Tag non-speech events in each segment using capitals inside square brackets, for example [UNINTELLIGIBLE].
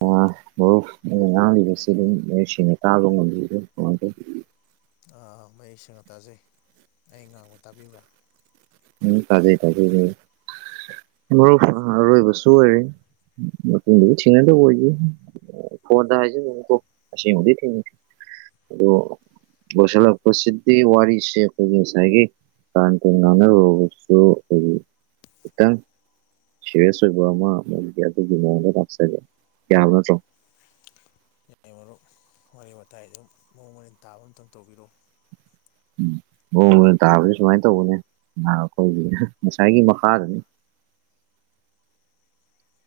ꯑꯣ ꯑꯣ ꯃꯉꯥ ꯁ ꯃꯅ ꯀꯥꯜ ꯃꯌꯦꯛ ꯁꯦꯡꯅ ꯇꯥꯖꯩ ꯑꯩ ꯉꯥꯡꯕ ꯇꯥꯕꯤꯕ꯭ꯔꯥ ꯎꯝ ꯇꯖꯩ ꯇꯖꯩ ꯃꯔꯨꯞ ꯑꯔꯣꯏꯕꯁꯨ ꯑꯣꯏꯔꯦ ꯃꯇꯨꯡꯗꯁꯨ ꯊꯦꯡꯅꯗꯕ ꯑꯣꯏꯈꯤ ꯐꯣꯟꯗ ꯍꯥꯏꯖꯅꯤꯡꯉꯤꯀꯣ ꯑꯁꯦꯡꯕꯗꯤ ꯊꯦꯡꯅꯁꯤ ꯑꯗꯣ ꯕꯁꯂ ꯄꯁꯤꯤ ꯋꯥꯔꯁꯦꯁꯥꯏꯒꯒꯤ ꯀꯟ ꯀ ꯅꯅ ꯏꯇꯪ ꯁꯤꯦꯔꯦꯁꯣꯏꯕ ꯃ ꯃ ꯂꯥꯛꯁ ꯀꯌꯥꯅꯠꯇꯣ [UNINTELLIGIBLE] ꯌꯥꯏ ꯃꯔꯨꯞ ꯋꯥꯔꯤ ꯋꯥꯇꯥꯏ ꯑꯗꯨꯝ ꯃꯑꯣꯡ ꯃꯟ ꯇꯥꯕ ꯑꯝꯇꯪ ꯇꯧꯕꯤꯔꯛꯎ ꯎꯝ ꯃꯑꯣꯡ ꯑꯣꯏꯅ ꯇꯥꯕꯁ ꯁꯨꯃꯥꯏꯅ ꯇꯧꯕꯅꯦ ꯑꯩꯈꯣꯏꯒꯤ ꯉꯁꯥꯏꯒꯤ ꯃꯈꯥꯗꯅꯤ [UNINTELLIGIBLE]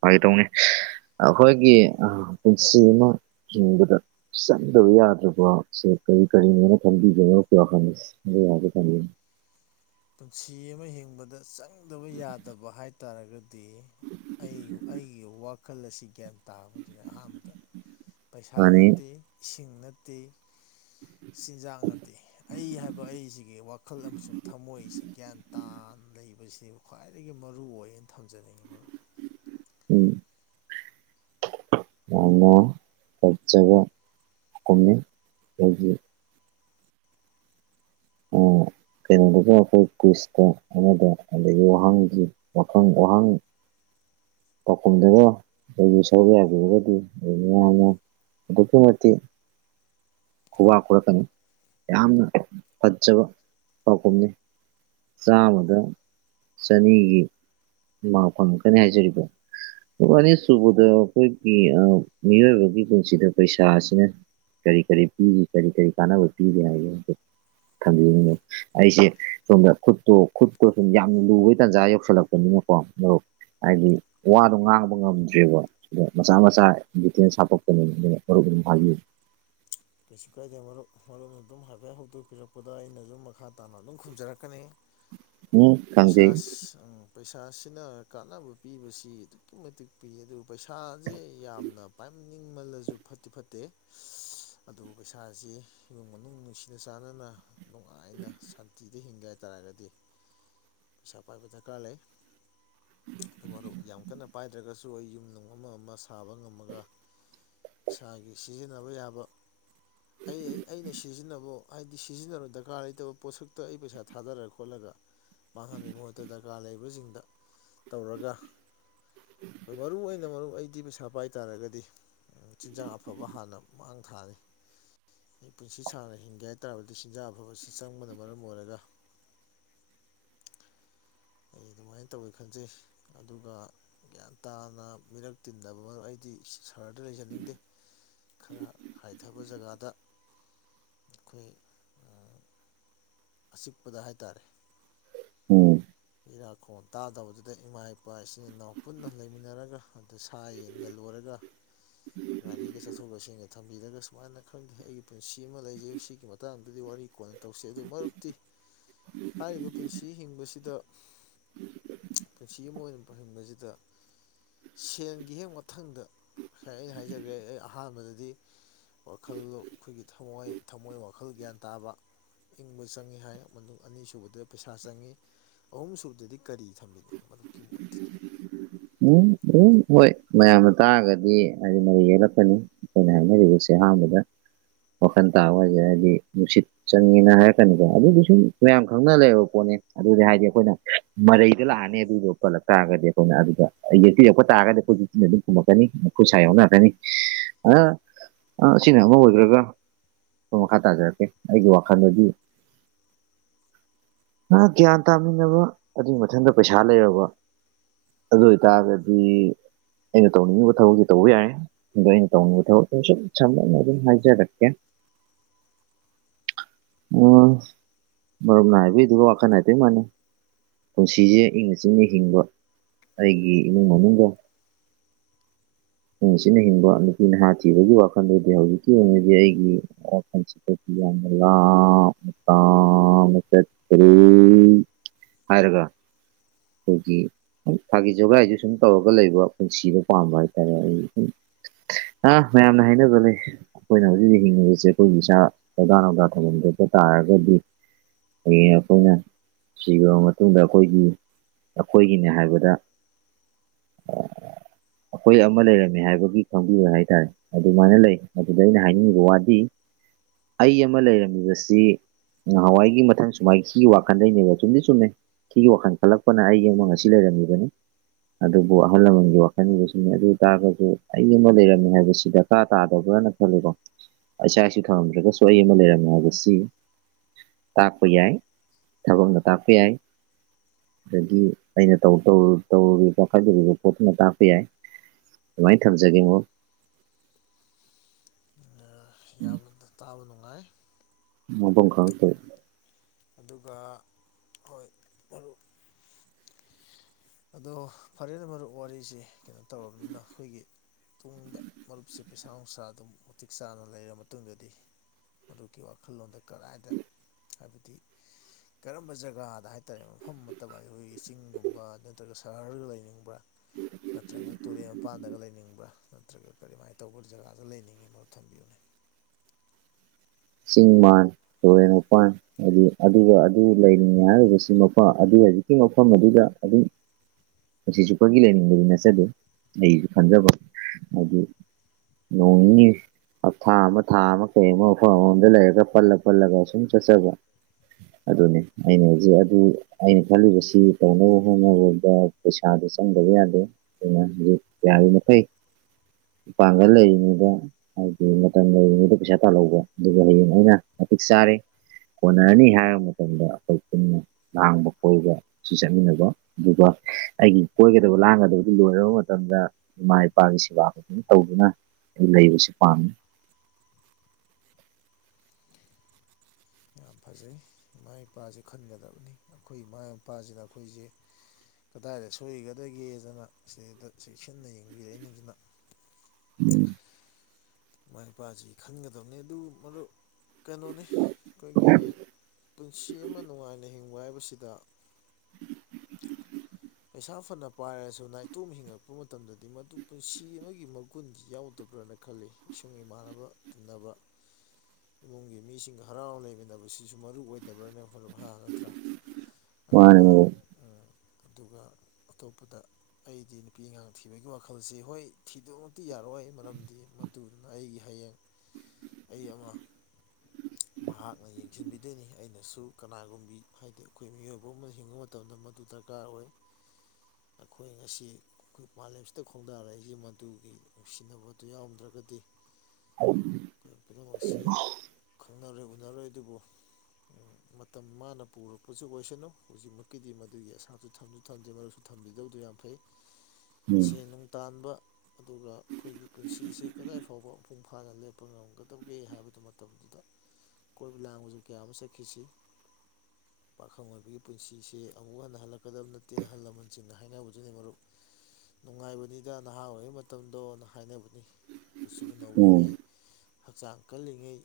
ꯐꯒꯤ ꯇꯧꯅꯦ ꯑꯩꯈꯣꯏꯒꯤ ꯄꯨꯟꯁꯤ ꯑꯃ ꯍꯤꯡꯕꯗ ꯆꯪꯗꯕ ꯌꯥꯗ꯭ꯔꯕ ꯀꯔꯤ ꯀꯔꯤꯅꯦꯅ ꯈꯟꯕꯤꯒ‌ꯦ ꯃꯔꯨꯞꯀꯤ ꯋꯥꯈꯜꯗ [UNINTELLIGIBLE] ꯊꯝꯕꯤꯌꯨꯅ‌ꯦ ꯄꯨꯟꯁꯤ ꯑꯃ ꯍꯤꯡꯕꯗ ꯆꯪꯗꯕ ꯌꯥꯗꯕ ꯍꯥꯏꯇꯥꯔꯒꯗꯤ ꯗꯤ ꯑꯩ ꯑꯩꯒꯤ ꯋꯥꯈꯜ ꯑꯁꯤ ꯒ꯭ꯌꯥꯟ ꯇꯥꯕꯗꯨꯅꯤ ꯑꯍꯥꯟꯕꯗ ꯄꯩꯁꯥ ꯃꯥꯅꯤ ꯅꯠꯇꯦ ꯏꯁꯤꯡ ꯅꯠꯇꯦ ꯆꯤꯟꯖꯥꯛ ꯅꯠꯇꯦ ꯑꯩ ꯍꯥꯏꯕ ꯑꯩꯁꯤꯒꯤ ꯋꯥꯈꯜ ꯑꯃꯁꯨꯡ ꯊꯝꯃꯣꯏ ꯑꯩꯁꯤ ꯒ꯭ꯌꯥꯟ ꯇꯥ ꯂꯩꯕꯁꯤ ꯈ꯭ꯋꯥꯏꯗꯒꯤ ꯃꯔꯨꯑꯣꯏꯅ ꯊꯝꯖꯅꯤꯡꯉꯤ ꯃꯔꯨꯞ ꯎꯝ ꯑ ꯀꯆꯒ [UNINTELLIGIBLE] ꯀꯃꯤ ꯂꯩ [UNINTELLIGIBLE] ꯑꯣꯝ ꯀꯩꯅꯣꯗꯒ ꯑꯩꯈꯣꯏ ꯀꯨꯏꯁꯇ ꯑꯃꯗ ꯑꯗꯒꯤ ꯋꯥꯍꯪꯒꯤ ꯋꯥꯥꯐꯝ ꯋꯥꯍꯪ ꯄꯥꯎꯈꯨꯝꯗꯒ ꯈ‌ꯣꯏꯒꯤ ꯁ‌ꯣꯏꯕ ꯌꯥꯗ‌ꯦꯒ [UNINTELLIGIBLE] ꯑꯗꯨꯛꯀꯤ ꯃꯇꯤꯛ ꯈꯨꯕꯥꯛ ꯈꯨꯔꯛꯀꯅꯤ ꯌꯥꯝꯅ ꯐꯖꯕ ꯄꯥꯎꯈꯨꯝꯅꯤ ꯆꯥꯝꯃꯗ ꯆꯅꯤꯒꯤ ꯃꯥꯛ ꯐꯪꯉꯛꯀꯅꯦ ꯍꯥꯏꯖꯔꯤꯕ ꯑꯅꯤ ꯁꯨꯕꯗ ꯑꯩꯈꯣꯏꯒꯤ ꯃꯤꯑꯣꯏꯕꯒꯤ ꯄꯨꯟꯁꯤꯗ ꯄꯩꯁꯥ ꯑꯁꯤꯅ ꯀꯔꯤ ꯀꯔꯤ ꯄꯤꯔꯤ ꯀꯔꯤ ꯀꯔꯤ ꯀꯥꯟꯅꯕ ꯄꯤꯔꯤ ꯍꯥꯏꯕ ꯊꯝꯕꯤꯅꯤꯡꯅꯦ ꯑꯩꯁꯦ ꯁꯣꯝꯗ ꯈꯨꯠꯇꯣ ꯈꯨꯠꯇ‌ꯣ ꯁꯨꯝ ꯌꯥꯝ ꯂꯨꯕꯒꯤ ꯇꯥꯟꯖꯥ ꯌꯧꯁꯜꯂꯛꯄꯅꯤ [UNINTELLIGIBLE] ꯍꯥꯏꯗꯤ ꯋꯥꯗꯣ ꯉꯥꯡꯕ ꯉꯝꯗ꯭ꯔꯦꯕ ꯁꯤꯗ ꯃꯆꯥ ꯃꯆꯥ ꯗꯤꯇꯦꯟꯁ ꯍꯥꯄꯛꯄꯅꯤꯅ ꯃꯔꯨꯞ ꯍꯥꯏꯌꯦ ꯀꯩꯁꯨ ꯀꯥꯏꯗꯦ ꯃꯔꯨꯞ ꯃꯔꯨꯞ ꯑꯗꯨꯝ ꯍꯥꯏꯐꯦꯠ ꯍꯧꯗꯣꯛꯄꯤꯔꯛꯄꯗ‌ꯣ ꯑꯩꯅꯁꯨ ꯃꯈꯥ ꯇꯥꯅ ꯑꯗꯨꯝ ꯈꯨꯝꯖꯔꯛꯀꯅꯤ ꯎꯝ ꯄꯩꯁꯥ ꯈꯪꯖꯩ ꯎꯝ ꯄꯩꯁꯥ ꯄꯩꯁꯥꯁꯤꯅ ꯀꯥꯟꯅꯕ ꯄꯤꯕꯁꯤ ꯑꯗꯨꯛꯀꯤ ꯃꯇꯤꯛ ꯄꯤ ꯑꯗꯨ ꯄꯩꯁꯥꯁꯦ ꯌꯥꯝꯅ ꯄꯥꯏꯅꯤꯡ ꯅꯤꯡꯃꯜꯂꯁꯨ ꯐꯠꯇꯤ ꯐꯠꯇꯦ ꯑꯗꯨ ꯄꯩꯁꯥꯁꯤ ꯏꯃꯨꯡ ꯃꯅꯨꯡ ꯅꯨꯡꯁꯤꯅ ꯆꯥꯟꯅꯅ ꯅꯨꯡꯉꯥꯏꯅ ꯁꯥꯟꯇꯤꯗ ꯍꯤꯡꯒ‌ꯦ ꯍꯥꯏ ꯇꯥꯔꯒꯗꯤ ꯄꯩꯁꯥ ꯄꯥꯏꯕ ꯗꯔꯀꯥꯔ ꯂꯩ ꯑꯗ‌ꯣ ꯃꯔꯨꯞ ꯌꯥꯝ ꯀꯟꯅ ꯄꯥꯏꯗ꯭ꯔꯒꯁꯨ ꯑ ꯑꯩ ꯌꯨꯝ ꯅꯨꯡ ꯑꯃ ꯑꯃ ꯁꯥꯕ ꯉꯝꯃꯒ ꯏꯁꯥꯒꯤ ꯁꯤꯖꯤꯟꯅꯕ ꯌꯥꯕ ꯑꯩ ꯑꯩꯅ ꯁꯤꯖꯤꯟꯅꯕ ꯍꯥꯏꯗꯤ ꯁꯤꯖꯤꯟꯅꯕ ꯗꯔꯀꯥꯔ ꯂꯩꯇꯕ ꯄꯣꯠꯁꯛꯇ ꯑꯩ ꯄꯩꯁꯥ ꯊꯥꯗꯔ ꯈꯣꯠꯂꯒ ꯃꯥꯡꯍꯟꯕꯒꯤ ꯃꯍꯨꯠꯇ ꯗꯔꯀꯥꯔ ꯂꯩꯕꯁꯤꯡꯗ ꯇꯧꯔꯒ ꯃꯔꯨ ꯑꯣꯏꯅ ꯃꯔꯨꯞ ꯑꯩꯗꯤ ꯄꯩꯁꯥ ꯄꯥꯏ ꯇꯥꯔꯒꯗꯤ ꯆꯤꯟꯖꯥꯛ ꯑꯐꯕ ꯍꯥꯟꯅ ꯃꯥꯡ ꯊꯥꯅꯤ ꯃꯤ ꯄꯨꯟꯁꯤ ꯁꯥꯡꯅ ꯍꯤꯡꯒꯦ ꯍꯥꯏ ꯇꯥꯔꯕꯗꯤ ꯆꯤꯟꯖꯥꯛ ꯑꯐꯕ ꯑꯁꯤ ꯆꯪꯕꯅ ꯃꯔꯝ ꯑꯣꯏꯔꯒ [INAUDIBLE] ꯑꯩ [INAUDIBLE] ꯑꯗꯨꯃꯥꯏꯅ ꯇꯧꯋꯤ ꯈꯟꯖꯩ ꯑꯗꯨꯒ ꯒ꯭ꯌꯥꯟ ꯇꯥꯅ ꯃꯤꯔꯛ ꯇꯤꯟꯗꯕ ꯃꯔꯨꯞ ꯑꯩꯗꯤ ꯁꯍꯥꯔꯗ ꯂꯩꯖꯅꯤꯡꯗꯦ ꯈꯔ ꯍꯥꯏꯊꯕ ꯖꯒꯥꯗ ꯑꯩꯈꯣꯏ ꯑꯆꯤꯛꯄꯗ ꯍꯥꯏꯇꯥꯔꯦ ꯑꯣ ꯏꯔꯥꯛꯈꯣꯝ ꯇꯥꯗꯕꯗꯨꯗ ꯏꯃꯥ ꯏꯄꯥ ꯏꯆꯤꯟ ꯏꯅꯥꯎ ꯄꯨꯟꯅ ꯂꯩꯃꯤꯟꯅꯔꯒ ꯑꯗꯨ ꯁꯥ ꯌꯦꯟꯒ ꯂꯣꯏꯔꯒ [UNINTELLIGIBLE] ꯒꯥꯔꯤꯒ ꯆꯠꯊꯣꯛ ꯆꯠꯁꯤꯟꯒ ꯊꯝꯕꯤꯔꯒ ꯁꯨꯃꯥꯏꯅ ꯈꯪꯗꯦ ꯑꯩꯒꯤ ꯄꯨꯟꯁꯤ ꯑꯃ ꯂꯩꯖꯩ ꯁꯤꯒꯤ ꯃꯇꯥꯡꯗꯗꯤ ꯋꯥꯔꯤ ꯑꯩ ꯀꯣꯟꯅ ꯇꯧꯁꯤ ꯑꯗꯨ ꯃꯔꯨꯞꯇꯤ ꯍꯥꯏꯔꯤꯕ ꯄꯨꯟꯁꯤ ꯍꯤꯡꯕꯁꯤꯗ ꯎꯝ ꯄꯨꯟꯁꯤ ꯑꯃ ꯑꯣꯏꯅ ꯐꯪꯍꯟꯕꯁꯤꯗ ꯁꯦꯟꯒꯤ ꯍꯦꯛ ꯃꯊꯪꯗ ꯉꯁꯥꯏ ꯑꯩꯅ ꯍꯥꯏꯖꯒꯦ ꯑꯩ ꯑꯍꯥꯟꯕꯗꯗꯤ ꯋꯥꯈꯜ ꯑꯩꯈꯣꯏꯒꯤ ꯊꯃꯣꯏ ꯊꯝꯃꯣꯏ ꯋꯥꯈꯜ ꯒ꯭ꯌꯥꯟ ꯇꯥꯕ ꯏꯪꯕ ꯆꯪꯏꯤ ꯍꯥꯏ ꯃꯇꯨꯡ ꯑꯅꯤꯁꯨꯨꯕꯗ ꯄꯩꯁꯥ ꯆꯪꯉꯤ ꯑꯍꯨꯝ ꯁꯨꯕꯗꯗꯤ ꯀꯔꯤ ꯊꯝꯕꯤꯅꯤ ꯃꯗꯨꯨꯞꯀꯤ ꯃꯣꯠꯇꯗꯤ ꯎꯝ ꯎꯝ ꯍꯣꯏ ꯃꯌꯥꯝꯅ ꯇꯥꯔꯒꯗꯤ ꯍꯥꯏꯗꯤ ꯃꯗꯨ ꯌꯦꯛꯂꯛꯀꯅꯤ ꯑꯩꯈꯣꯏꯅ ꯍꯥꯏꯅꯔꯤꯕꯁꯦ ꯑ ꯃꯗ ꯋꯥꯈꯟ ꯇꯥꯕ ꯍꯥꯏꯁꯦ ꯍꯥꯏꯗꯤ ꯅꯨꯡꯁꯤꯠ ꯆꯪꯉꯦꯅ ꯍꯥꯏꯔꯛꯀꯅꯤꯀꯣ ꯑꯗꯨꯗꯤ ꯁꯨꯝ ꯃꯌꯥꯝ ꯈꯪꯅ ꯂꯩꯕ ꯄꯣꯠ ꯑꯗꯨꯗꯤ ꯍꯥꯏꯗꯤ ꯑꯩꯈꯣꯏꯅ ꯃꯔꯩꯗ ꯂꯥꯛꯑꯅꯤ ꯑꯗꯨꯗꯣ ꯄꯜꯂꯛ ꯇꯥꯔꯒꯗꯤ ꯑꯩꯈꯣꯏꯅ ꯑꯗꯨꯗ ꯌꯦꯛꯇꯤ ꯌꯣꯛꯄ ꯇꯥꯔꯒꯗꯤ ꯑꯩꯈꯣꯏꯇꯤꯅ ꯑꯗꯨꯝ ꯈꯨꯝꯃꯛꯀꯅꯤ ꯃꯈꯨꯠꯁꯥ ꯌꯧꯅꯔꯛꯀꯅꯤ ꯑ ꯑ ꯁꯤꯅꯦꯃꯥ ꯍꯗ꯭ꯔꯒ ꯑꯩ ꯃꯈꯥ ꯇꯥꯖꯔꯛꯀꯦ ꯑꯩꯒꯤ ꯋꯥꯈꯜꯗꯗꯤ ꯒ꯭ꯌꯥꯟ ꯇꯥꯃꯤꯟꯅꯕ ꯑꯗꯨꯒꯤ ꯃꯊꯪꯗ ꯄꯩꯁꯥ ꯂꯩꯔꯕ ꯑꯗꯨ ꯑꯣꯏꯇꯥꯒꯗꯤ ꯑꯩꯅ ꯇꯧꯅꯤꯡꯉꯤꯕ ꯊꯕꯛꯇꯁ ꯇꯧꯕ ꯌꯥꯔꯦ ꯑꯗꯣ ꯑꯩꯅ ꯇꯧꯅꯤꯡꯕ ꯊꯕꯛꯇ ꯁꯨꯝ ꯁꯝꯅ ꯑꯗꯨꯝ ꯍꯥꯏꯖꯔꯛꯀꯦ [INAUDIBLE] ꯎꯝ ꯃꯔꯨꯞꯅ ꯍꯥꯏꯕꯤꯗꯨꯒ ꯋꯥꯈꯔ ꯍꯥꯏꯐꯦꯠ ꯃꯥꯅꯦ ꯄꯨꯟꯁꯤꯁꯦ ꯏꯪꯅ ꯆꯤꯅ ꯍꯤꯡꯕ ꯑꯩꯒꯤ ꯅꯤꯡꯉꯣ ꯅꯤꯡꯕꯣ ꯅꯨꯡꯁꯤꯅ ꯍꯤꯡꯕ ꯅꯨꯄꯤ ꯅꯍꯥ ꯊꯤꯕꯒꯤ ꯋꯥꯈꯜꯗꯨꯗꯤ ꯍꯧꯖꯤꯛꯀꯤ ꯑꯣꯏꯅꯗꯤ ꯑꯩꯒꯤ ꯋꯥꯁꯤ ꯃꯠꯇꯥꯡ ꯆꯠꯇꯔꯤ ꯍꯥꯏꯔꯒ ꯑꯩꯈꯣꯏꯒꯤ ꯊꯥꯒꯤ ꯖꯣꯒꯥꯏꯗꯨ ꯁꯨꯝ ꯇꯧꯔꯒ ꯂꯩꯕ ꯄꯨꯟꯁꯤꯗꯣ ꯄꯥꯝꯕ ꯍꯥꯏꯇꯥꯔꯦ ꯑꯥ ꯃꯌꯥꯝꯅ ꯍꯥꯏꯅꯕ ꯂꯩ ꯑꯩꯈꯣꯏꯅ ꯍꯧꯖꯤꯛ ꯍꯧꯛ ꯍꯤꯡꯉꯤꯕꯁꯦ ꯑꯩꯈꯣꯏꯒꯤ ꯏꯁꯥ ꯊꯧꯗꯥ ꯧꯗꯥ ꯊꯧꯍꯟ ꯊꯣꯛꯄ ꯇꯥꯔꯒꯗꯤ ꯍꯌꯦꯡ ꯑꯩꯈꯣꯏꯅ ꯁꯤꯈꯔꯕ ꯃꯇꯨꯡꯗ ꯑꯩꯈꯣꯏꯒꯤ ꯑꯩꯈꯣꯏꯒꯤꯅꯦ ꯍꯥꯏꯕꯗ ꯑꯩꯈꯣꯏ ꯑꯃ ꯂꯩꯔꯝꯃꯦ ꯍꯥꯏꯕꯒꯤ ꯈꯪꯕꯤꯕ ꯍꯥꯏꯇꯥꯔꯦ ꯑꯗꯨꯃꯥꯏꯅ ꯂꯩ ꯑꯗꯨꯗ ꯑꯩꯅ ꯍꯥꯏꯅꯤꯡꯉꯤꯕ ꯋꯥꯗꯤ ꯑꯩ ꯑꯃ ꯂꯩꯔꯝꯃꯤꯕꯁꯤ ꯅꯍꯥꯟꯋꯥꯏꯒꯤ ꯃꯊꯪ ꯁꯨꯃꯥꯏ ꯁꯤ ꯋꯥꯈꯜꯗꯅꯦꯕ ꯆꯨꯝꯗꯤ ꯆꯨꯝꯃꯦ ꯁꯤꯒꯤ ꯋꯥꯈꯜ ꯈꯜꯂꯛꯄꯅ ꯑꯩꯒꯤ ꯑꯃ ꯑꯁꯤ ꯂꯩꯔꯝꯃꯤꯕꯅꯤ ꯑꯗꯨꯕꯨ ꯑꯍꯜ ꯂꯃꯟꯒꯤ ꯋꯥꯈꯜꯁꯨ ꯁꯤꯅꯦ ꯑꯗꯨ ꯑꯣꯏ ꯇꯥꯔꯒꯁꯨ ꯑꯩ ꯑꯃ ꯂꯩꯔꯝꯃꯦ ꯍꯥꯏꯕꯁꯤ ꯗꯔꯀꯥꯔ ꯇꯥꯗꯕ꯭ꯔꯥꯅ ꯈꯜꯂꯦꯀꯣ ꯆꯥꯛꯁꯨ ꯈꯥꯝꯗ꯭ꯔꯒꯁꯨ ꯑꯩ ꯑꯃ ꯂꯩꯔꯝꯃꯦ ꯍꯥꯏꯕꯁꯤ ꯇꯥꯛꯄ ꯌꯥꯏ ꯊꯕꯛꯅ ꯇꯥꯛꯄ ꯌꯥꯏ ꯑꯗꯒꯤ ꯑꯩꯅ ꯇꯧ ꯇꯧꯔꯨꯔꯤꯕ ꯄꯈꯠꯗꯣꯔꯤꯕ ꯄꯣꯠꯇꯨꯅ ꯇꯥꯛꯄ ꯌꯥꯏ ꯑꯗꯨꯃꯥꯏꯅ ꯊꯝꯖꯒꯦꯉꯣ ꯌꯥꯕꯗ ꯇꯥꯕꯅꯅꯨꯡꯉ ꯐꯝꯝ ꯀ ꯐ ꯑꯗꯨꯒ ꯍꯣꯏ ꯃꯔꯨꯞ ꯑꯗꯣ ꯐꯔꯦꯅꯦ ꯃꯔꯨꯞ ꯋꯥꯔꯤꯁꯦ ꯀꯩꯅꯣ ꯇꯧꯔꯕꯅꯤꯅ ꯑꯩꯈꯣꯏꯒꯤ ꯇꯨꯡꯗ ꯃꯔꯨꯞꯁꯦ ꯄꯩꯁꯥ ꯅꯨꯡꯁꯥ ꯑꯗꯨꯝ ꯃꯇꯤꯛ ꯆꯥꯅ ꯂꯩꯔꯕ ꯃꯇꯨꯡꯗꯗꯤ ꯃꯗꯨꯒꯤ ꯋꯥꯈꯜꯂꯣꯟꯗ ꯀꯗꯥꯏꯗ ꯍꯥꯏꯕꯗꯤ [INAUDIBLE] ꯀꯔꯝꯕ ꯖꯒꯥꯗ ꯍꯥꯏꯇꯥꯔꯦ ꯃꯐꯝ ꯑꯃꯠꯇ ꯑꯩꯈꯣꯏꯒꯤ ꯆꯤꯡꯒꯨꯝꯕ ꯅꯠꯇ꯭ꯔꯒ ꯁꯍꯔꯒ ꯂꯩꯅꯤꯡꯕ꯭ꯔꯥ ꯅꯠꯇ꯭ꯔꯒ ꯇꯨꯔꯦꯜ ꯃꯄꯥꯟꯗꯒ ꯂꯩꯅꯤꯡꯕ꯭ꯔ ꯅꯠꯇ꯭ꯔꯒ ꯀꯔꯤꯃꯥꯏꯅ ꯇꯧꯕ ꯖꯒꯥꯗ ꯂꯩꯅꯤꯡꯉꯤ ꯃꯔꯨꯞ ꯊꯝꯕꯤꯌꯨꯅꯦ [INAUDIBLE] ꯆꯤꯡ ꯃꯥꯟ ꯇꯨꯔꯦꯟ ꯃꯄꯥꯟ ꯍꯥꯏꯗꯤ ꯑꯗꯨꯒ ꯑꯗꯨ ꯂꯩꯔꯤꯉ ꯍꯥꯏꯔꯤꯕꯁꯤ ꯃꯄꯥ ꯍꯧꯖꯤꯛꯀꯤ ꯃꯐꯝ ꯑꯗꯨꯗ ꯑꯗꯨꯝ ꯃꯁꯤꯁꯨ ꯑꯩꯈꯣꯏꯒꯤ ꯂꯩꯅꯤꯡꯕꯗꯤ ꯅꯠꯆꯗꯦ ꯑꯩꯁꯨ ꯈꯟꯖꯕ ꯍꯥꯏ ꯅꯣꯡꯅꯤ ꯑꯊꯥ ꯑꯃ ꯊꯥ ꯑꯃ ꯀꯩ ꯑꯃ ꯑ ꯑꯃꯗ ꯂꯩꯔꯒ ꯄꯜꯂ ꯄꯜꯂꯒ ꯁꯨꯝ ꯆꯠꯆꯕ ꯑꯗꯨꯅꯦ ꯑꯩꯅ ꯍꯧꯖꯤꯛ ꯑꯗꯨ ꯑꯩꯅ ꯈꯜꯂꯤꯕꯁꯤ ꯇꯧꯅꯕ ꯍꯣꯠꯅꯕꯗ ꯄꯩꯁꯥꯗꯣ ꯆꯪꯗꯕ ꯌꯥꯗꯦ ꯑꯗꯨꯩꯅ ꯍꯧꯖꯤꯛ ꯌꯥꯔꯤꯃꯩ ꯃꯄꯥꯡꯒꯜ ꯂꯩꯔꯤꯉꯩꯗ ꯍꯥꯏꯕꯗꯤ ꯃꯇꯝ ꯂꯩꯔꯤꯉꯩꯗ ꯄꯩꯁꯥ ꯇꯥꯜꯍꯧꯕ ꯑꯗꯨꯒ ꯍꯌꯦꯡꯃꯅ ꯃꯇꯤꯛ ꯆꯥꯔꯦ ꯀꯣꯟꯅꯔꯅꯤ ꯍꯥꯏꯕ ꯃꯇꯝꯗ ꯑꯩꯈꯣꯏ ꯄꯨꯟꯅ ꯂꯥꯡꯕ ꯈꯣꯏꯕ ꯁꯤ ꯆꯠꯃꯤꯟꯅꯕ ꯑꯗꯨꯒ ꯑꯩꯒꯤ ꯀꯣꯏꯒꯗꯕ ꯂꯥꯡꯒꯗꯕꯗꯨ ꯂꯣꯏꯔꯕ ꯃꯇꯝꯗ ꯏꯃꯥ ꯏꯄꯥꯒꯤ ꯁꯦꯕꯥ ꯐꯖꯅ ꯇꯧꯗꯨꯅ ꯂꯩꯕꯁꯤ ꯄꯝꯃꯤ ꯌꯥꯝ ꯐꯖꯩ ꯏꯃꯥ ꯏꯄꯥꯁꯦ ꯈꯟꯒꯗꯕꯅꯤ ꯑꯩꯈꯣꯏ ꯏꯃꯥ ꯏꯄꯥꯁꯤꯅ ꯑꯩꯈꯣꯏꯁꯦ ꯀꯗꯥꯏꯗ ꯁꯣꯏꯒꯗꯒꯦꯗꯅ ꯁꯤꯗ ꯆꯦꯛꯁꯤꯟꯅ ꯌꯦꯡꯕꯤꯔꯛꯏꯩꯅ ꯑꯗꯨꯅ ꯎꯝ ꯃꯃꯥ ꯏꯄꯥꯁꯤ ꯈꯟꯒꯗꯕꯅꯤ ꯑꯗꯨ ꯃꯔꯨꯞ ꯀꯩꯅꯣꯅꯤ ꯑꯩꯈꯣꯏꯒꯤ ꯄꯨꯟꯁꯤ ꯑꯃ ꯅꯨꯡꯉꯥꯏꯅ ꯍꯤꯡꯕ ꯍꯥꯏꯕꯁꯤꯗ ꯄꯩꯁꯥ ꯐꯅ ꯄꯥꯏꯔꯁꯨ ꯅꯥꯏꯇꯣꯝ ꯍꯤꯡꯉꯛꯄ ꯃꯇꯝꯗꯗꯤ ꯃꯗꯨ ꯄꯨꯟꯁꯤ ꯑꯃꯒꯤ ꯃꯒꯨꯟ ꯌꯥꯎꯗꯕ ꯐꯕ꯭ꯔꯅ ꯈꯜꯂꯤ ꯏꯁꯨꯡ ꯏꯃꯥꯟꯅꯕ ꯇꯤꯟꯅꯕ ꯏꯃꯨꯡꯒꯤ ꯃꯤꯁꯤꯡꯒ ꯍꯔꯥꯎ ꯂꯩꯃꯤꯟꯅꯕꯁꯤꯁꯨ ꯃꯔꯨꯑꯣ ꯑꯣꯏꯗꯕ꯭ꯔꯅꯦ ꯃꯔꯨꯞ ꯅꯠꯇ꯭ꯔꯥ ꯑꯗꯨꯒ ꯃꯥꯅꯤ ꯑꯗꯨꯒ ꯑꯇꯣꯞꯄꯗ ꯑꯩꯗꯤ ꯅꯨꯄꯤ ꯑꯉꯥꯡ ꯊꯤꯕꯒꯤ ꯋꯥꯈꯜꯁꯤ ꯍꯣꯏ ꯊꯤꯗꯣꯛꯃꯛꯇꯤ ꯌꯥꯔꯣꯏ ꯃꯔꯝꯗꯤ ꯑꯗꯨꯗꯨꯅ ꯑꯩꯒꯤ ꯍꯌꯦꯡ ꯑꯩ ꯑꯃ ꯎꯝ ꯃꯍꯥꯛꯅ ꯌꯦꯡꯁꯤꯟꯕꯤꯗꯣꯏꯅꯤ ꯑꯩꯅꯁꯨ ꯀꯅꯥꯒꯨꯝꯕꯤ ꯍꯥꯏꯗꯤ ꯑꯩꯈꯣꯏ ꯃꯤꯑꯣꯏꯕ ꯑꯃꯅ ꯍꯤꯡꯕ ꯃꯇꯝꯗ ꯃꯗꯨꯗ ꯗꯔꯀꯥꯔ ꯑꯣꯏ ꯑꯩꯈꯣꯏ ꯉꯁꯤ ꯃꯥꯂꯦꯝꯁꯤꯗ ꯈꯣꯡꯗꯥꯔꯛꯏꯁꯤꯦ ꯃꯗꯨꯒꯤ ꯅꯨꯡꯁꯤꯅꯕꯗꯨ ꯌꯥꯎꯔꯝꯗ꯭ꯔꯒꯗꯤ ꯍ ꯑꯩꯈꯣꯏ ꯄꯨꯝꯅꯃꯛꯁꯤ ꯈꯪꯅꯔꯣꯏ ꯎꯅꯔꯣꯏ ꯑꯗꯨꯕꯨ ꯃꯇꯝ ꯃꯥꯅ ꯄꯨꯔꯛꯄꯁꯨ ꯑꯣꯏꯁꯅꯨ ꯍꯧꯖꯤꯛꯃꯛꯀꯤꯗꯤ ꯃꯗꯨꯒꯤ ꯑꯁꯥ ꯑꯗꯨ ꯊꯝꯁꯨ ꯊꯝꯗꯦ ꯃꯔꯛꯁꯨ ꯊꯝꯕꯤꯗꯕꯗꯨ ꯌꯥꯝ ꯐꯩ ꯁꯦꯟ ꯅꯨꯡ ꯇꯥꯟꯕ ꯑꯗꯨꯒ ꯑꯩꯈꯣꯏꯒꯤ ꯄꯨꯟꯁꯤꯁꯦ ꯀꯗꯥꯏ ꯐꯥꯎꯕ ꯃꯄꯨꯡ ꯐꯥꯅ ꯂꯦꯞꯄ ꯉꯝꯒꯗꯕꯒꯦ ꯍꯥꯏꯕꯗꯨ ꯃꯇꯝꯗꯨꯗ [UNINTELLIGIBLE] ꯀꯣꯏ ꯄꯤ ꯂꯥꯒꯖ ꯀ ꯑꯃ ꯁꯦꯈꯈꯤꯁꯤ ꯄꯥꯈꯪ ꯑꯣꯏꯕꯒꯤ ꯄꯨꯟꯁꯤꯁꯦ ꯑꯃꯨꯛ ꯍꯟꯅ ꯍꯜꯂꯛꯄ ꯂꯥꯛꯀꯗꯕ ꯅꯠꯇꯦ ꯑꯍꯜ ꯂꯃꯟꯁꯤꯡꯅ ꯍꯥꯏꯅꯕꯗꯨꯅꯤ ꯃꯔꯨꯞ ꯅꯨꯡꯉꯥꯏꯕꯅꯤꯗ ꯅꯍꯥ ꯑꯣꯏꯔꯤꯉꯩ ꯃꯇꯝꯗꯣꯅ ꯍꯥꯏꯅꯕꯅꯤ ꯀꯨꯠꯁꯨ ꯃꯔꯨꯞ ꯎꯝ ꯎꯝ ꯅꯧꯔꯤꯉꯩ ꯍꯛꯆꯥꯡ ꯀꯜꯂꯤꯉꯩ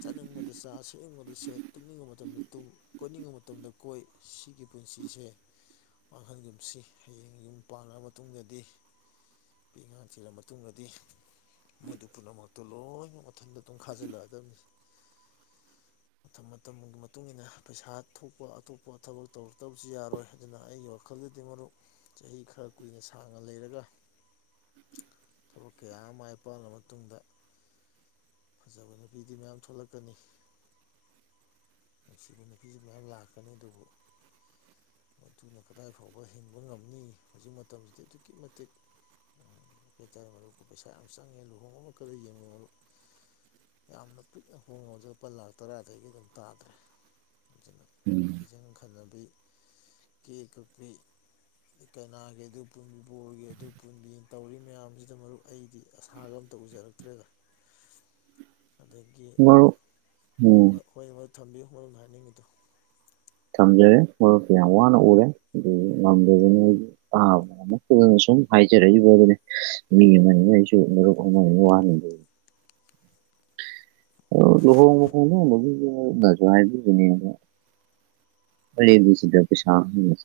ꯆꯥꯅꯤꯡꯕꯗ ꯆꯥ ꯁꯛꯅꯤꯡꯕꯗ ꯁꯦꯠ ꯇꯨꯝꯅꯤꯡꯕ ꯃꯇꯝꯗ ꯇꯨꯝ ꯀꯣꯏꯅꯤꯡꯕ ꯃꯇꯝꯗ ꯀꯣꯏ ꯁꯤꯒꯤ ꯄꯨꯟꯁꯤ ꯃꯁꯤꯁꯦ ꯃꯥꯡꯍꯟꯒꯨꯝꯁꯤ ꯍꯌꯦꯡ ꯌꯨꯝ ꯄꯥꯡꯉ ꯃꯇꯨꯡꯗꯗꯤ ꯄ ꯉꯥꯡꯁꯤꯤꯜꯂ ꯃꯇꯨꯡꯗꯗꯤ ꯃꯗꯨ ꯄꯨꯝꯅꯃꯛꯇꯣ ꯂꯣꯏꯅꯃꯛ ꯃꯊꯟꯇ ꯑꯗꯨꯝ ꯈꯥꯖꯤꯜꯂꯛꯑꯗꯕꯅꯤ ꯃꯇꯝ ꯃꯇꯝꯒꯤ ꯃꯇꯨꯡ ꯃꯇꯨꯡꯏꯟꯅ ꯄꯩꯁꯥ ꯊꯣꯛꯄ ꯑꯇꯣꯞꯄ ꯊꯕꯛ ꯇꯧ ꯇꯧꯕꯁꯨ ꯌꯥꯔꯣꯏ ꯑꯗꯨꯅ ꯑꯩꯒꯤ ꯋꯥꯈꯜꯗꯗꯤ ꯃꯔꯨꯞ ꯆꯍꯤ ꯈꯔ ꯀꯨꯏꯅ ꯁꯥꯡꯅ ꯂꯩꯔꯒ ꯑꯣ ꯀꯌꯥ ꯃꯥꯏ ꯄꯥꯛꯜꯂ ꯃꯇꯨꯡꯗ ꯐꯖꯕ ꯅꯨꯄꯤꯗꯤ ꯃꯌꯥꯝ ꯊꯣꯛꯂꯛꯀꯅꯤ ꯉ ꯕꯤꯅꯤꯐꯤꯁꯤ ꯃꯌꯥꯝ ꯂꯥꯛꯀꯅꯤ ꯑꯗꯨꯕꯨ [UNINTELLIGIBLE] ꯃꯗꯨꯅ ꯀꯗꯥꯏ ꯐꯥꯎꯕ ꯍꯤꯡꯕ ꯉꯝꯅꯤ ꯍꯧꯖꯤꯛ ꯃꯇꯝꯁꯤꯗꯤ ꯑꯗꯨꯛꯀꯤ ꯃꯇꯤꯛ ꯀ ꯍꯥꯏꯇꯥꯔꯦ ꯃꯔꯨꯞ ꯄꯩꯁꯥ ꯌꯥꯝ ꯆꯪꯉꯦ ꯂꯨꯍꯣꯡꯕ ꯑꯃꯈꯛꯇ ꯌꯦꯡꯉꯦ ꯃꯔꯨꯞ ꯌꯥꯝꯅ ꯄꯤꯛꯅ ꯍꯣꯡꯉꯨꯁꯨ ꯂꯨꯄꯥ ꯂꯥꯛ ꯇꯔꯥꯗꯒꯤ ꯑꯗꯨꯝ ꯇꯥꯗ꯭ꯔꯦ ꯎꯝ ꯀꯕꯤ ꯀꯦ ꯀꯄꯤ ꯀꯩꯅꯥꯒꯤ ꯑꯗꯨ ꯄꯨꯟꯕꯤ ꯕꯣꯔꯒꯤ ꯑꯗꯨ ꯄꯨꯟꯕꯤ ꯇꯧꯔꯤ ꯃꯌꯥꯝꯁꯤꯗ ꯃꯔꯨꯞ ꯑꯩꯗꯤ ꯑꯁꯥꯒ ꯑꯝꯇ ꯎꯖꯔꯛꯇ꯭ꯔꯦꯒ ꯎ ꯑꯗꯒꯤ ꯍꯣꯏ ꯃꯗꯨ ꯊꯝꯕꯤꯌꯨ ꯃꯔꯣꯝꯗ ꯍꯥꯏꯅꯤꯡꯉꯤꯗꯣ ꯊꯝꯖꯔꯦ ꯃꯔꯨꯞꯁ ꯌꯥꯝ ꯋꯥꯅ ꯎꯔꯦ ꯑꯗꯨ ꯉꯝꯗꯗꯅ ꯑꯗꯨ ꯍꯥꯏꯖꯔꯛꯏꯕ ꯑꯗꯨꯅꯦ ꯃꯤ ꯑꯃꯉꯥꯏꯁꯨ ꯃꯔꯨꯞ ꯑꯃ ꯋꯥꯅꯤꯗ ꯂ ꯅꯁꯨꯅꯤ ꯁꯤ ꯁ ꯐ ꯃ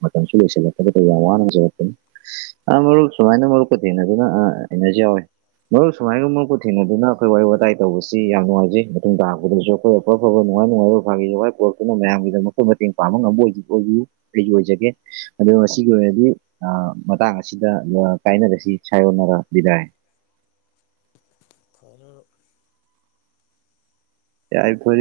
ꯃꯇꯝꯁꯨꯁꯂꯦ ꯌꯥꯝ ꯋꯥꯖꯄ ꯑꯥ ꯃꯔꯨꯞ ꯁꯨꯃꯥꯏꯅ ꯃꯔꯨꯞꯀ ꯊꯦꯡꯅꯗꯨꯅꯩꯅꯔ ꯌꯥꯎꯋꯦ ꯃꯔꯨꯞ ꯁꯨꯃꯥꯏꯒꯨꯝ ꯃꯔꯄꯨ ꯊꯦꯡꯅꯗꯨꯅ ꯑꯩꯈꯣꯏ ꯋꯥꯔꯤ ꯋꯥꯇꯥꯏ ꯇꯧꯕꯁꯤ ꯌꯥꯝ ꯅꯨꯡꯉꯥꯏꯖꯩ ꯃꯇꯨꯡ ꯇꯥꯔꯛꯄꯗꯁꯨ ꯑꯩꯈꯣꯏ ꯑꯐ ꯑꯐꯕ ꯅꯨꯡꯉꯥꯏ ꯅꯨꯡꯉꯥꯏꯕ ꯐꯋꯥꯏ ꯄꯔꯛꯇꯨꯅ ꯃꯌꯥꯝꯒꯤꯗꯃꯛꯇ ꯃꯇꯦꯡ ꯄꯥꯡꯕ ꯉꯝꯕ ꯑꯣꯏ ꯑꯩ ꯑꯣꯏꯖꯒꯦ ꯑꯗꯣ ꯃꯁꯤꯒꯤ ꯑꯣꯏꯅꯗꯤ ꯃꯇꯥꯡ ꯑꯁꯤꯗ ꯀꯥꯏꯅꯔꯁꯤ ꯁꯥꯏꯌꯣꯟꯅꯔꯕꯤꯗꯥꯏ [UNINTELLIGIBLE] ꯐꯅꯤ ꯃꯔꯨꯞ ꯌꯥꯏ ꯐ